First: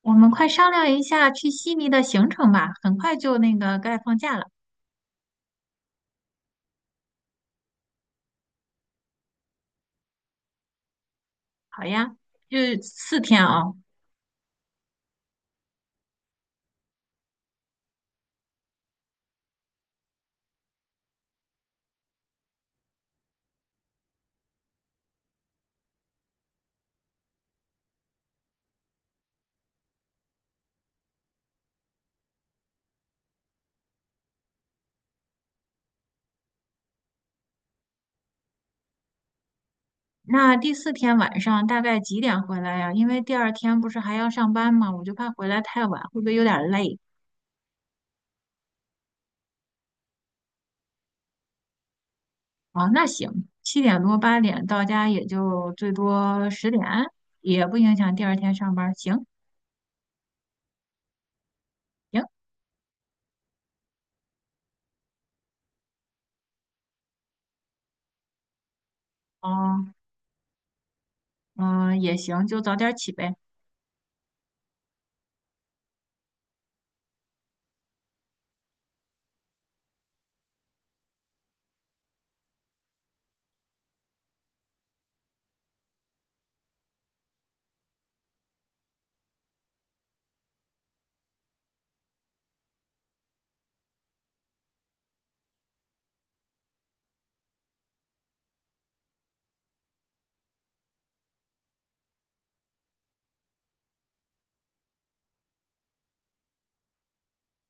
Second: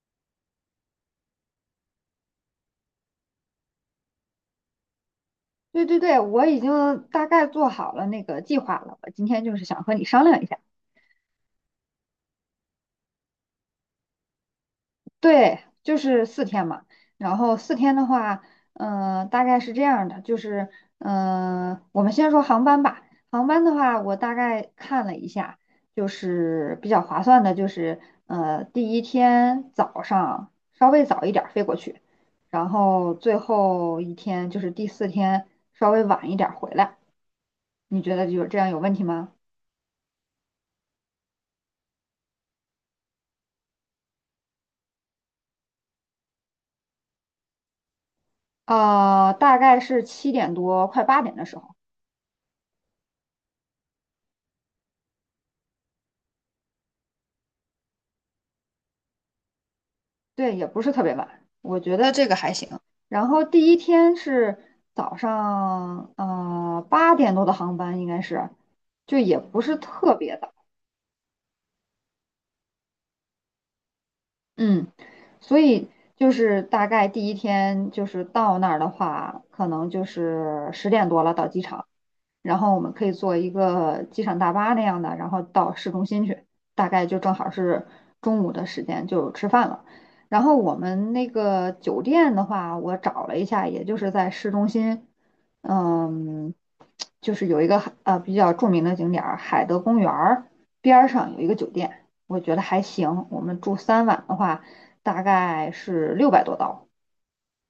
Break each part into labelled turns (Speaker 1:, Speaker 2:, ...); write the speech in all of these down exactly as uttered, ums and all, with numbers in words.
Speaker 1: 我们快商量一下去悉尼的行程吧，很快就那个该放假了。
Speaker 2: 对对对，我已经大概做好了那个计划了。我今天就是想和你商量一下。
Speaker 1: 好呀，就四天啊。
Speaker 2: 对，就是四天嘛。然后四天的话，呃，大概是这样的，就是，呃，我们先说航班吧。航班的话，我大概看了一下，就是比较划算的，就是呃，第一天早上稍微早一点儿飞过去，然后最后一天就是第四天稍微晚一点儿回来。你觉得有这样有问题吗？
Speaker 1: 那第四天晚上大概几点回来呀？因为第二天不是还要上班嘛，我就怕回来太晚，会不会有点累？
Speaker 2: 呃，大概是七点多，快八点的时候。
Speaker 1: 啊？那行，七点多八点到家也就最多十点，也不影响第二天上班。行
Speaker 2: 对，也不是特别晚，我觉得
Speaker 1: 行，
Speaker 2: 这个还行。然后第一天是早上，呃，八点多的航班应该是，就也不是
Speaker 1: 哦，
Speaker 2: 特别早。
Speaker 1: 嗯，也行，就早点起呗。
Speaker 2: 嗯，所以就是大概第一天就是到那儿的话，可能就是十点多了到机场，然后我们可以坐一个机场大巴那样的，然后到市中心去，大概就正好是中午的时间就吃饭了。然后我们那个酒店的话，我找了一下，也就是在市中心。嗯，就是有一个呃比较著名的景点儿海德公园儿边儿上有一个酒店，我觉得还行。我们住三晚的话，大概是六百多刀。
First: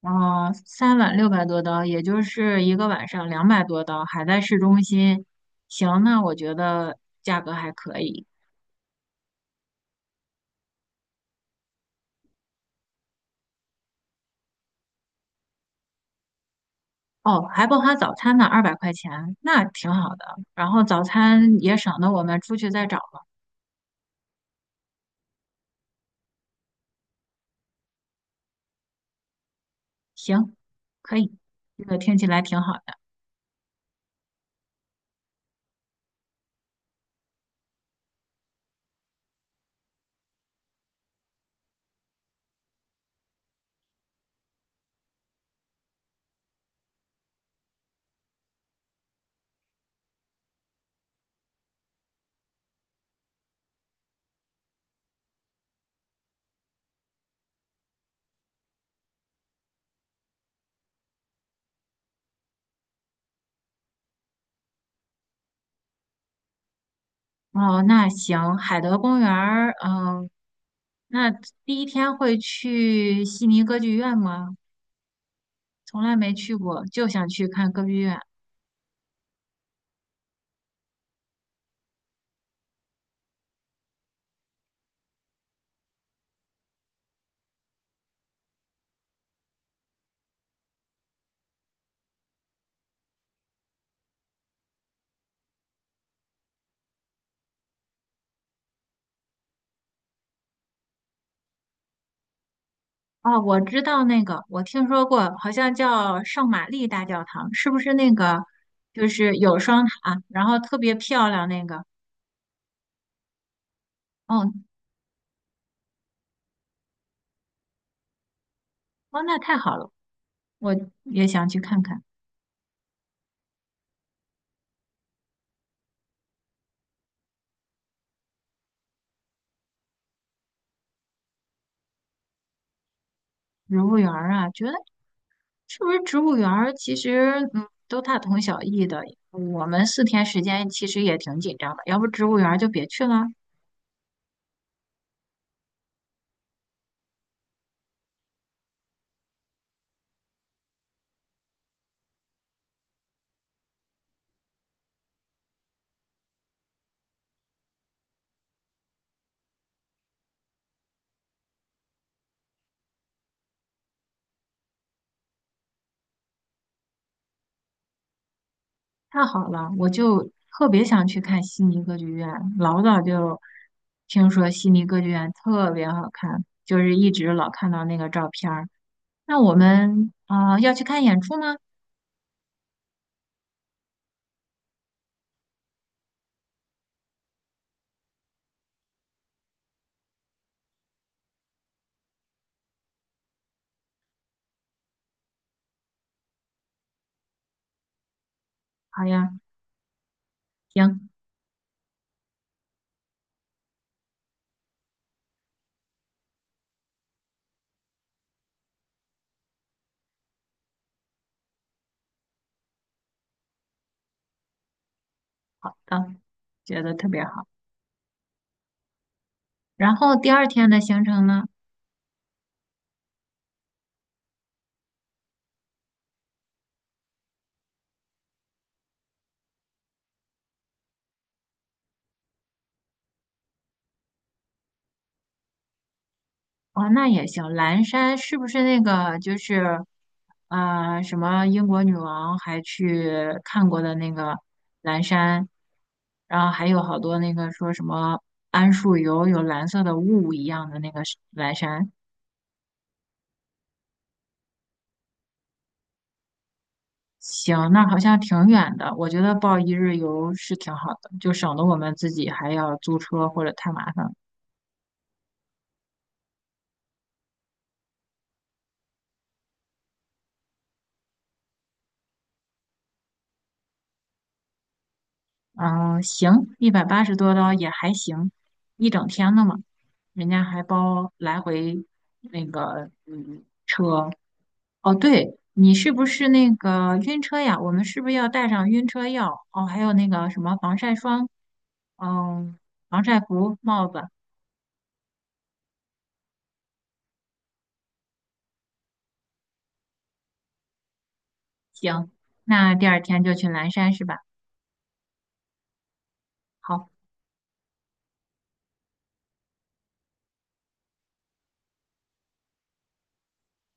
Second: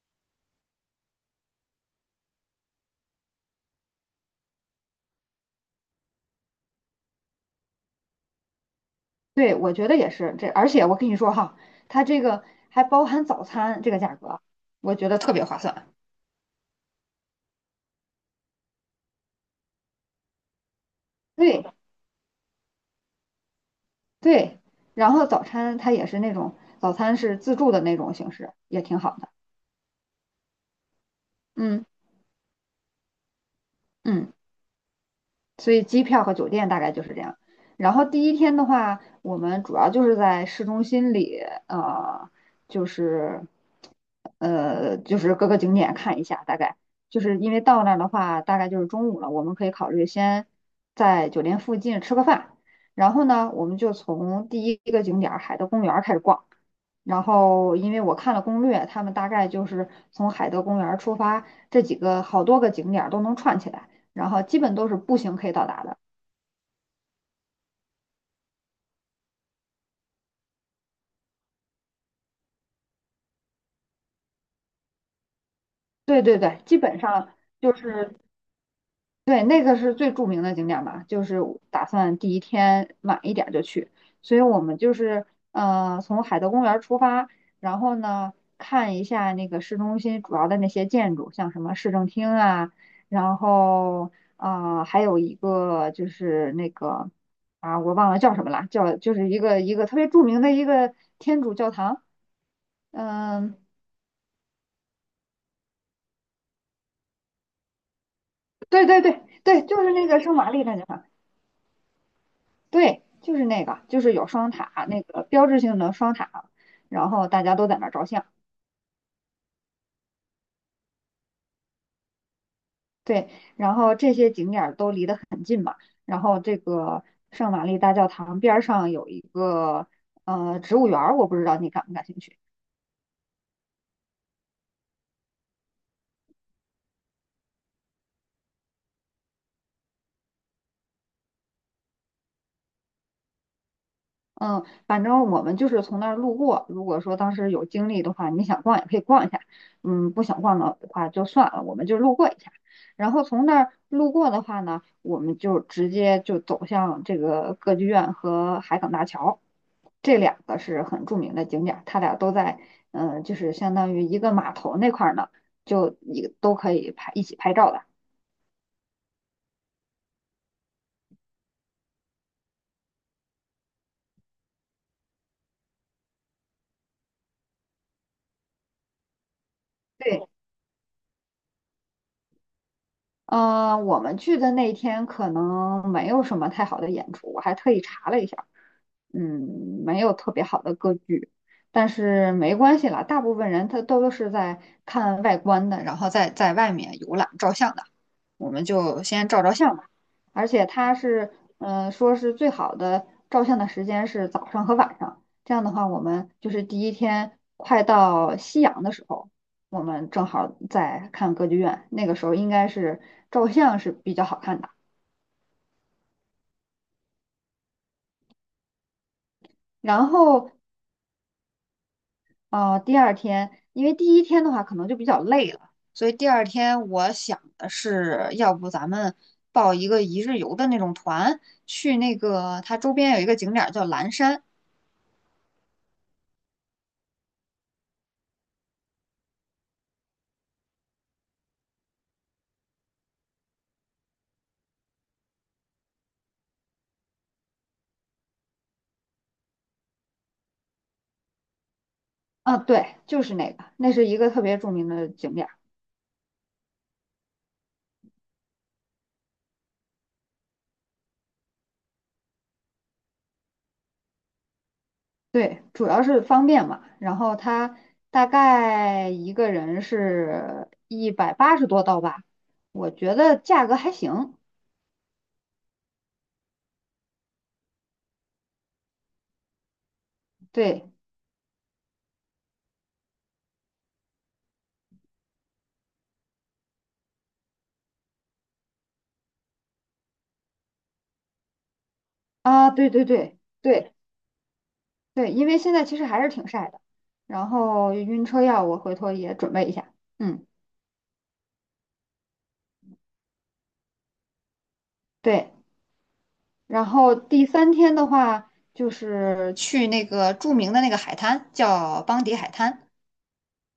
Speaker 1: 然后三晚六百多刀，也就是一个晚上两百多刀，还在市中心。行，那我觉得价格还可以。
Speaker 2: 对，我觉得也是这，而且我跟你说哈，它这个还包含早餐，这个价格我觉得特别划算。
Speaker 1: 哦，还包含早餐呢，二百块钱，那挺好的。然后早餐
Speaker 2: 对
Speaker 1: 也省得我们出去再找了。
Speaker 2: 对，然后早餐它也是那种早餐是自助的那种形式，也挺好的。
Speaker 1: 行，可以，这
Speaker 2: 嗯
Speaker 1: 个听起来挺好的。
Speaker 2: 嗯，所以机票和酒店大概就是这样。然后第一天的话，我们主要就是在市中心里，呃，就是呃，就是各个景点看一下，大概就是因为到那儿的话，大概就是中午了，我们可以考虑先在酒店附近吃个饭，然后呢，我们就从第一个景点儿海德公园儿开始逛。然后，因为我看了攻略，他们大概就是从海德公园儿出发，这几个好多个景点儿都能串起来，然后基本都是步行可以到达的。
Speaker 1: 哦，那行，海德公园儿，嗯，那第一天会去悉尼歌剧院吗？从来
Speaker 2: 对
Speaker 1: 没
Speaker 2: 对
Speaker 1: 去
Speaker 2: 对，基
Speaker 1: 过，
Speaker 2: 本
Speaker 1: 就想
Speaker 2: 上
Speaker 1: 去看
Speaker 2: 就
Speaker 1: 歌剧
Speaker 2: 是
Speaker 1: 院。
Speaker 2: 对，那个是最著名的景点吧，就是打算第一天晚一点就去，所以我们就是呃从海德公园出发，然后呢看一下那个市中心主要的那些建筑，像什么市政厅啊，然后啊呃还有一个就是那个啊我忘了叫什么了，叫就是一个一个特别著名的一个天主教堂。
Speaker 1: 哦，
Speaker 2: 嗯。
Speaker 1: 我知道那个，我听说过，好像叫圣玛丽大教堂，是不是那个？
Speaker 2: 对对
Speaker 1: 就
Speaker 2: 对
Speaker 1: 是有
Speaker 2: 对，就
Speaker 1: 双
Speaker 2: 是那个
Speaker 1: 塔，
Speaker 2: 圣
Speaker 1: 然
Speaker 2: 玛
Speaker 1: 后
Speaker 2: 丽大
Speaker 1: 特
Speaker 2: 教
Speaker 1: 别
Speaker 2: 堂。
Speaker 1: 漂亮那个。
Speaker 2: 对，就是那个，就是有双
Speaker 1: 哦，
Speaker 2: 塔，那个标志性的双塔，然后大家都在那儿照相。
Speaker 1: 哦，那太好了，我也想去看看
Speaker 2: 对，然后这些景点儿都离得很近嘛，然后这个圣玛丽大教堂边儿上有一个呃植物园儿，我不知道你感不感兴趣。
Speaker 1: 植物园儿啊。觉得是不是植物园儿其实嗯都大同小异的，我们四天时间其实也挺紧张的，要不植物园儿就别去了。
Speaker 2: 嗯，反正我们就是从那儿路过。如果说当时有精力的话，你想逛也可以逛一下。嗯，不想逛的话就算了，我们就路过一下。然后从那儿路过的话呢，我们就直接就走向这个歌剧院和海港大桥，这两个是很著名的景点儿，它俩都在，嗯，就是相当于一个码头那块儿呢，就一都可以拍一起拍照的。
Speaker 1: 太好了，我就特别想去看悉尼歌剧院，老早就听说悉尼歌剧院特别好看，就是一直老看到那个照片儿。那我们
Speaker 2: 对。
Speaker 1: 啊、呃要去看演出吗？
Speaker 2: 嗯，我们去的那天可能没有什么太好的演出，我还特意查了一下。嗯，没有特别好的歌剧，但是没关系啦，大部分人他都是在看外观的，然后在在外面游览照相的，我们就
Speaker 1: 好
Speaker 2: 先
Speaker 1: 呀，
Speaker 2: 照照相吧。而且它
Speaker 1: 行，
Speaker 2: 是，嗯，说是最好的照相的时间是早上和晚上，这样的话，我们就是第一天快到夕阳的时候，我们正好在看歌剧院，那个时候应该是照相是比较好看的。
Speaker 1: 到，觉得特别好。然
Speaker 2: 然
Speaker 1: 后第二
Speaker 2: 后
Speaker 1: 天的行程呢？
Speaker 2: 哦，第二天，因为第一天的话可能就比较累了，所以第二天我想的是，要不咱们报一个一日游的那种团，去那个它周边有一个景点儿叫蓝山。
Speaker 1: 哦，那也行。蓝山是不是那个就是，啊，什么英国女王还去看过的那个蓝山？然后还有好多那个说什么桉树油有蓝色的雾一样的那个是蓝山。
Speaker 2: 啊，对，就是那个，那是一个特别著名的景点儿。
Speaker 1: 行，那好像挺远的，我觉得报一日游是挺好的，就省得我们自己还要租车或者太麻烦了。
Speaker 2: 对，主要是方便嘛。然后它大概一个人是一百八十多刀吧，我觉得价格还行。
Speaker 1: 嗯，行，一百八十多刀也还行，一整天的嘛，人家还
Speaker 2: 对。
Speaker 1: 包来回那个嗯车。哦，对，你是不是那个晕车呀？我们是不是要带上晕车药？哦，还有那个什么防晒霜，嗯，
Speaker 2: 啊，对
Speaker 1: 防
Speaker 2: 对
Speaker 1: 晒
Speaker 2: 对。
Speaker 1: 服、帽
Speaker 2: 对，
Speaker 1: 子。
Speaker 2: 对，因为现在其实还是挺晒的，然后晕车药我回头也准备一下。嗯。
Speaker 1: 行，那第二天就去蓝山是吧？
Speaker 2: 对，然
Speaker 1: 好，
Speaker 2: 后第三天的话，就是去那个著名的那个海滩，叫邦迪海滩。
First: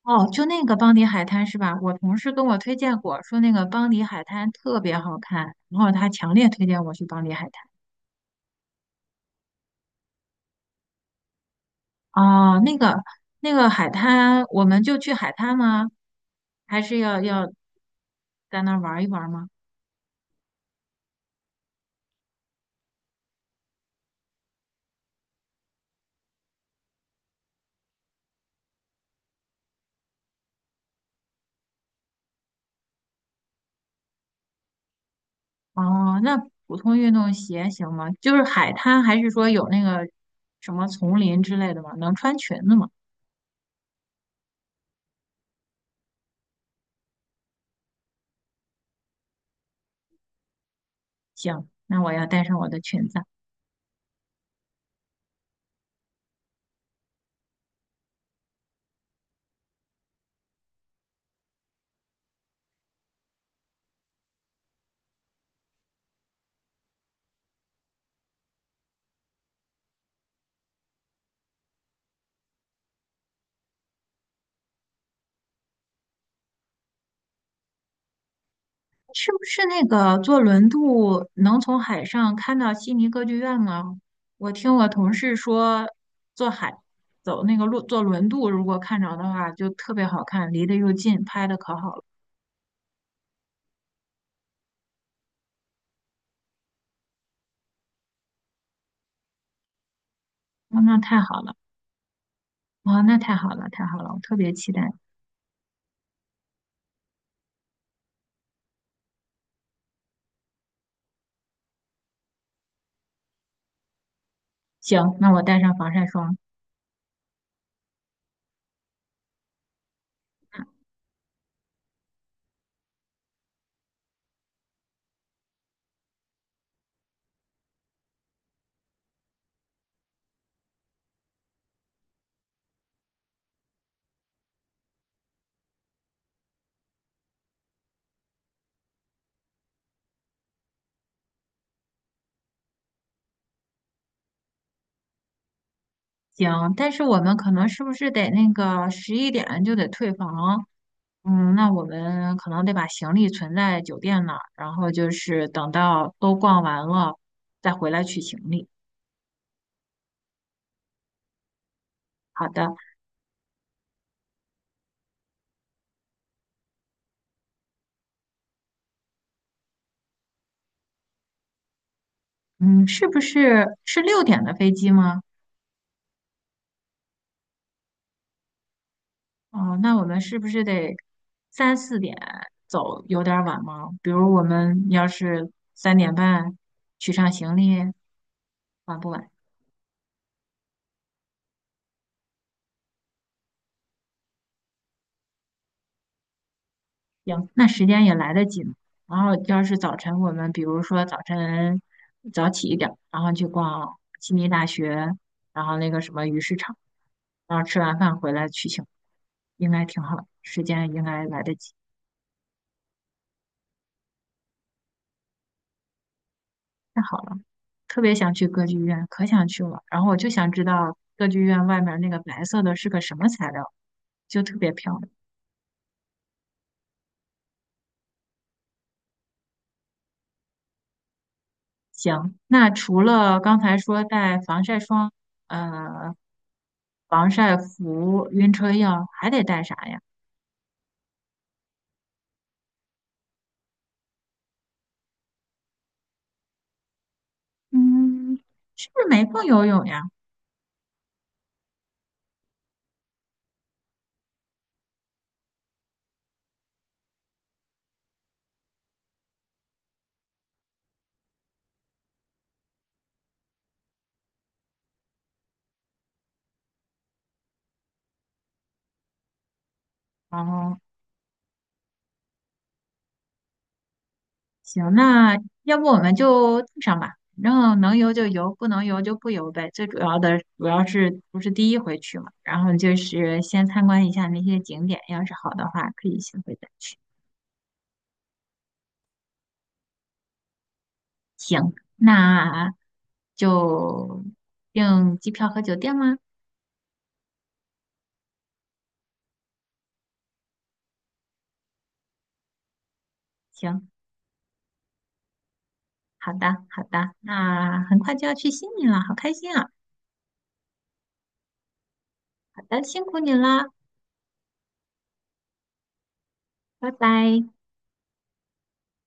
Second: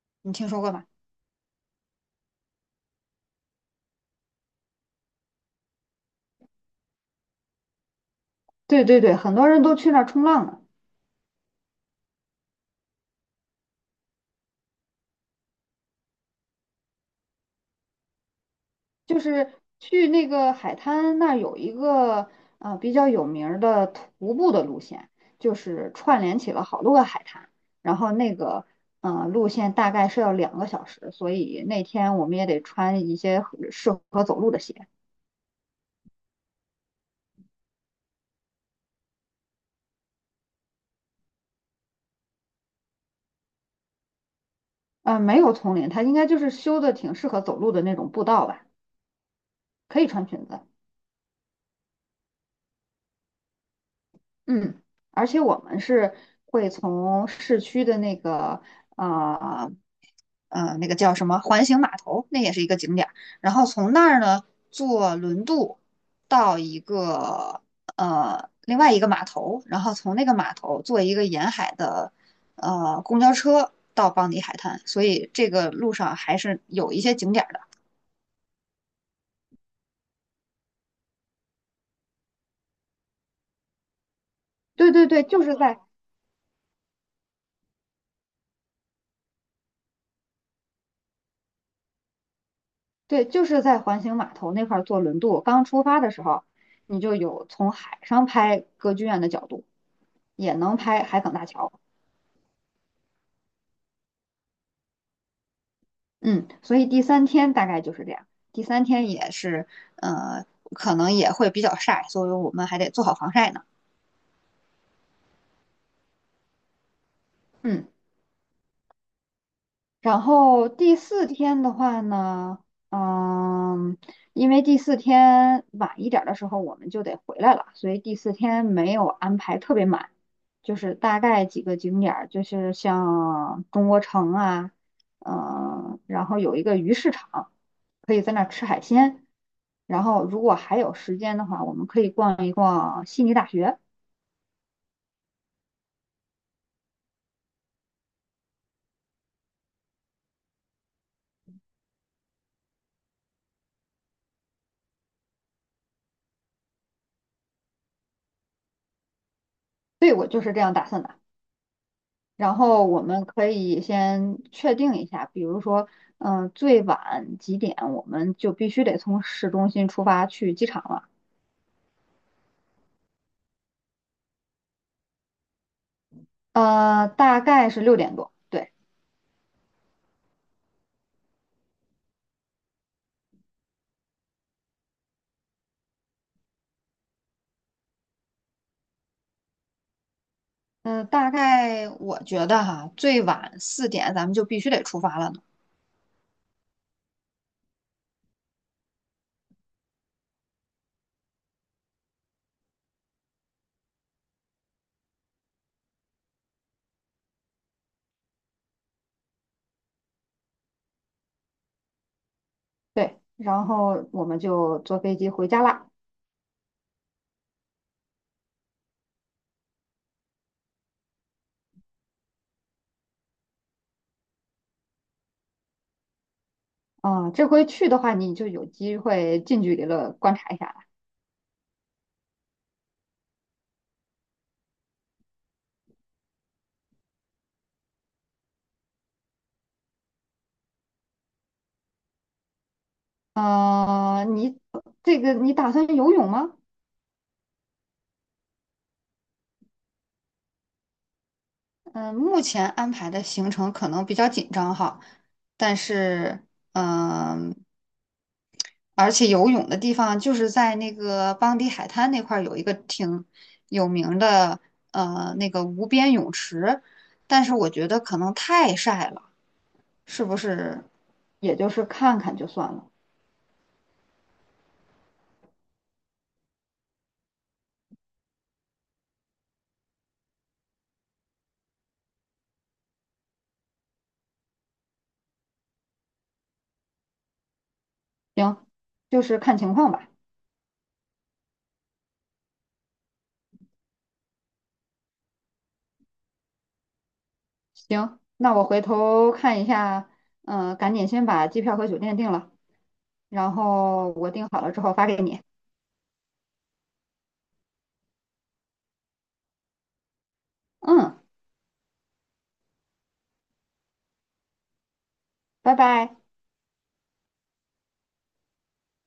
Speaker 1: 哦，
Speaker 2: 你
Speaker 1: 就
Speaker 2: 听说
Speaker 1: 那
Speaker 2: 过
Speaker 1: 个
Speaker 2: 吗？
Speaker 1: 邦迪海滩是吧？我同事跟我推荐过，说那个邦迪海滩特别好看，然后他强烈推荐我去邦迪海滩。
Speaker 2: 对对对，很多人都去那儿冲浪呢。
Speaker 1: 哦，那个那个海滩，我们就去海滩吗？还是要要在那儿玩一
Speaker 2: 就
Speaker 1: 玩吗？
Speaker 2: 是去那个海滩那儿有一个呃比较有名儿的徒步的路线，就是串联起了好多个海滩，然后那个呃路线大概是要两个小时，所以那天我们也得穿一些合适合走路的鞋。
Speaker 1: 哦，那普通运动鞋行吗？就是海滩，还是说有那个什么丛林之类的吗？能穿裙子吗？
Speaker 2: 呃，没有丛林，它应该就是修的挺适合走路的那种步道吧，可以穿裙子。
Speaker 1: 行，那我要带上我的裙子。
Speaker 2: 嗯，而且我们是会从市区的那个呃呃那个叫什么环形码头，那也是一个景点儿，然后从那儿呢坐轮渡到一个呃另外一个码头，然后从那个码头坐一个沿海的呃公交车到邦迪海滩，所以这个路上还是有一些景点儿的。
Speaker 1: 是不是那个坐轮渡能从海上看到悉尼歌剧院吗？我听我
Speaker 2: 对对
Speaker 1: 同
Speaker 2: 对，
Speaker 1: 事
Speaker 2: 就是在
Speaker 1: 说，坐海走那个路坐轮渡，如果看着的话，就特别好看，离得又近，拍的可好了。
Speaker 2: 对，就是在环形码头那块儿坐轮渡，刚出发的时候，你就有从海上拍歌剧院的角度，也能
Speaker 1: 哦，那
Speaker 2: 拍
Speaker 1: 太
Speaker 2: 海港
Speaker 1: 好
Speaker 2: 大
Speaker 1: 了，
Speaker 2: 桥。
Speaker 1: 哦，那太好了，太好了，我特别期待。
Speaker 2: 嗯，所以第三天大概就是这样。第三天也是，呃，可能也会比较晒，所以我们还得做好防晒呢。
Speaker 1: 行，那我带上防晒霜。
Speaker 2: 嗯。然
Speaker 1: 嗯
Speaker 2: 后第四天的话呢。嗯，因为第四天晚一点儿的时候我们就得回来了，所以第四天没有安排特别满，就是大概几个景点儿，就是像中国城啊，嗯，然后有一个鱼市场，可以在那儿吃海鲜。然后如果还有时间的话，我们可以逛一逛悉尼大学。
Speaker 1: 行，但是我们可能是不是得那个十一点就得退房？嗯，那我们可能得把行李存在酒店那儿，然后就是等到都逛完了再回来取行李。
Speaker 2: 对，我就是这样打算的。
Speaker 1: 好
Speaker 2: 然
Speaker 1: 的，
Speaker 2: 后我们可以先确定一下，比如说，嗯、最晚几点我们就必须得从市中心出发去机场了。
Speaker 1: 嗯，是不是是六点的飞机吗？
Speaker 2: 呃，大概是六点多。对。
Speaker 1: 哦，那我们是不是得三四点走，有点儿晚吗？比如我们要是三点半取上行李，晚不晚？
Speaker 2: 嗯、大概我觉得哈，最晚四点咱们就必须得出发了呢。
Speaker 1: 行，那时间也来得及然后要是早晨，我们比如说早晨早起一点儿，然后去逛悉尼大学，然后那个什么鱼市场，然后吃完饭回来去醒，应该挺好的，时间应该来得及。
Speaker 2: 对，然后我们就坐飞机回家啦。
Speaker 1: 太好了，特别想去歌剧院，可想去了。然后我就想知道歌剧院外面那个白色的是个什么材料，就特别漂亮。
Speaker 2: 啊、这回去的话，你就有机会近距离的观察一下了。
Speaker 1: 行，那除了刚才说带防晒霜，呃，防晒服、晕车药，还得带啥呀？
Speaker 2: 呃，你这个你打算游泳吗？
Speaker 1: 嗯，是不是没空游泳呀？
Speaker 2: 嗯，目前安排的行程可能比较紧张哈，但是嗯，而且游泳的地方就是在那个邦迪海滩那块儿有一个挺有名的呃那个无边泳池，但是我觉得可能太晒了，是不
Speaker 1: 哦，
Speaker 2: 是？也就是看看就算了。
Speaker 1: 行，那要不我们就带上吧，反正能游就游，不能游就不游呗。最主要的主要是不是第一回去嘛，然后就是先参观一下那些景点，要是好的话可以下回再去。
Speaker 2: 行，就是看情况吧。
Speaker 1: 行，那就订机票和酒店吗？
Speaker 2: 行，那我回头看一下。嗯、赶紧先把机票和酒店定了，然
Speaker 1: 行，
Speaker 2: 后我定好了之后发给你。
Speaker 1: 好的，好的，那很快就要去悉尼了，好开心啊！
Speaker 2: 嗯。
Speaker 1: 好的，辛苦你啦。
Speaker 2: 拜拜。
Speaker 1: 拜拜。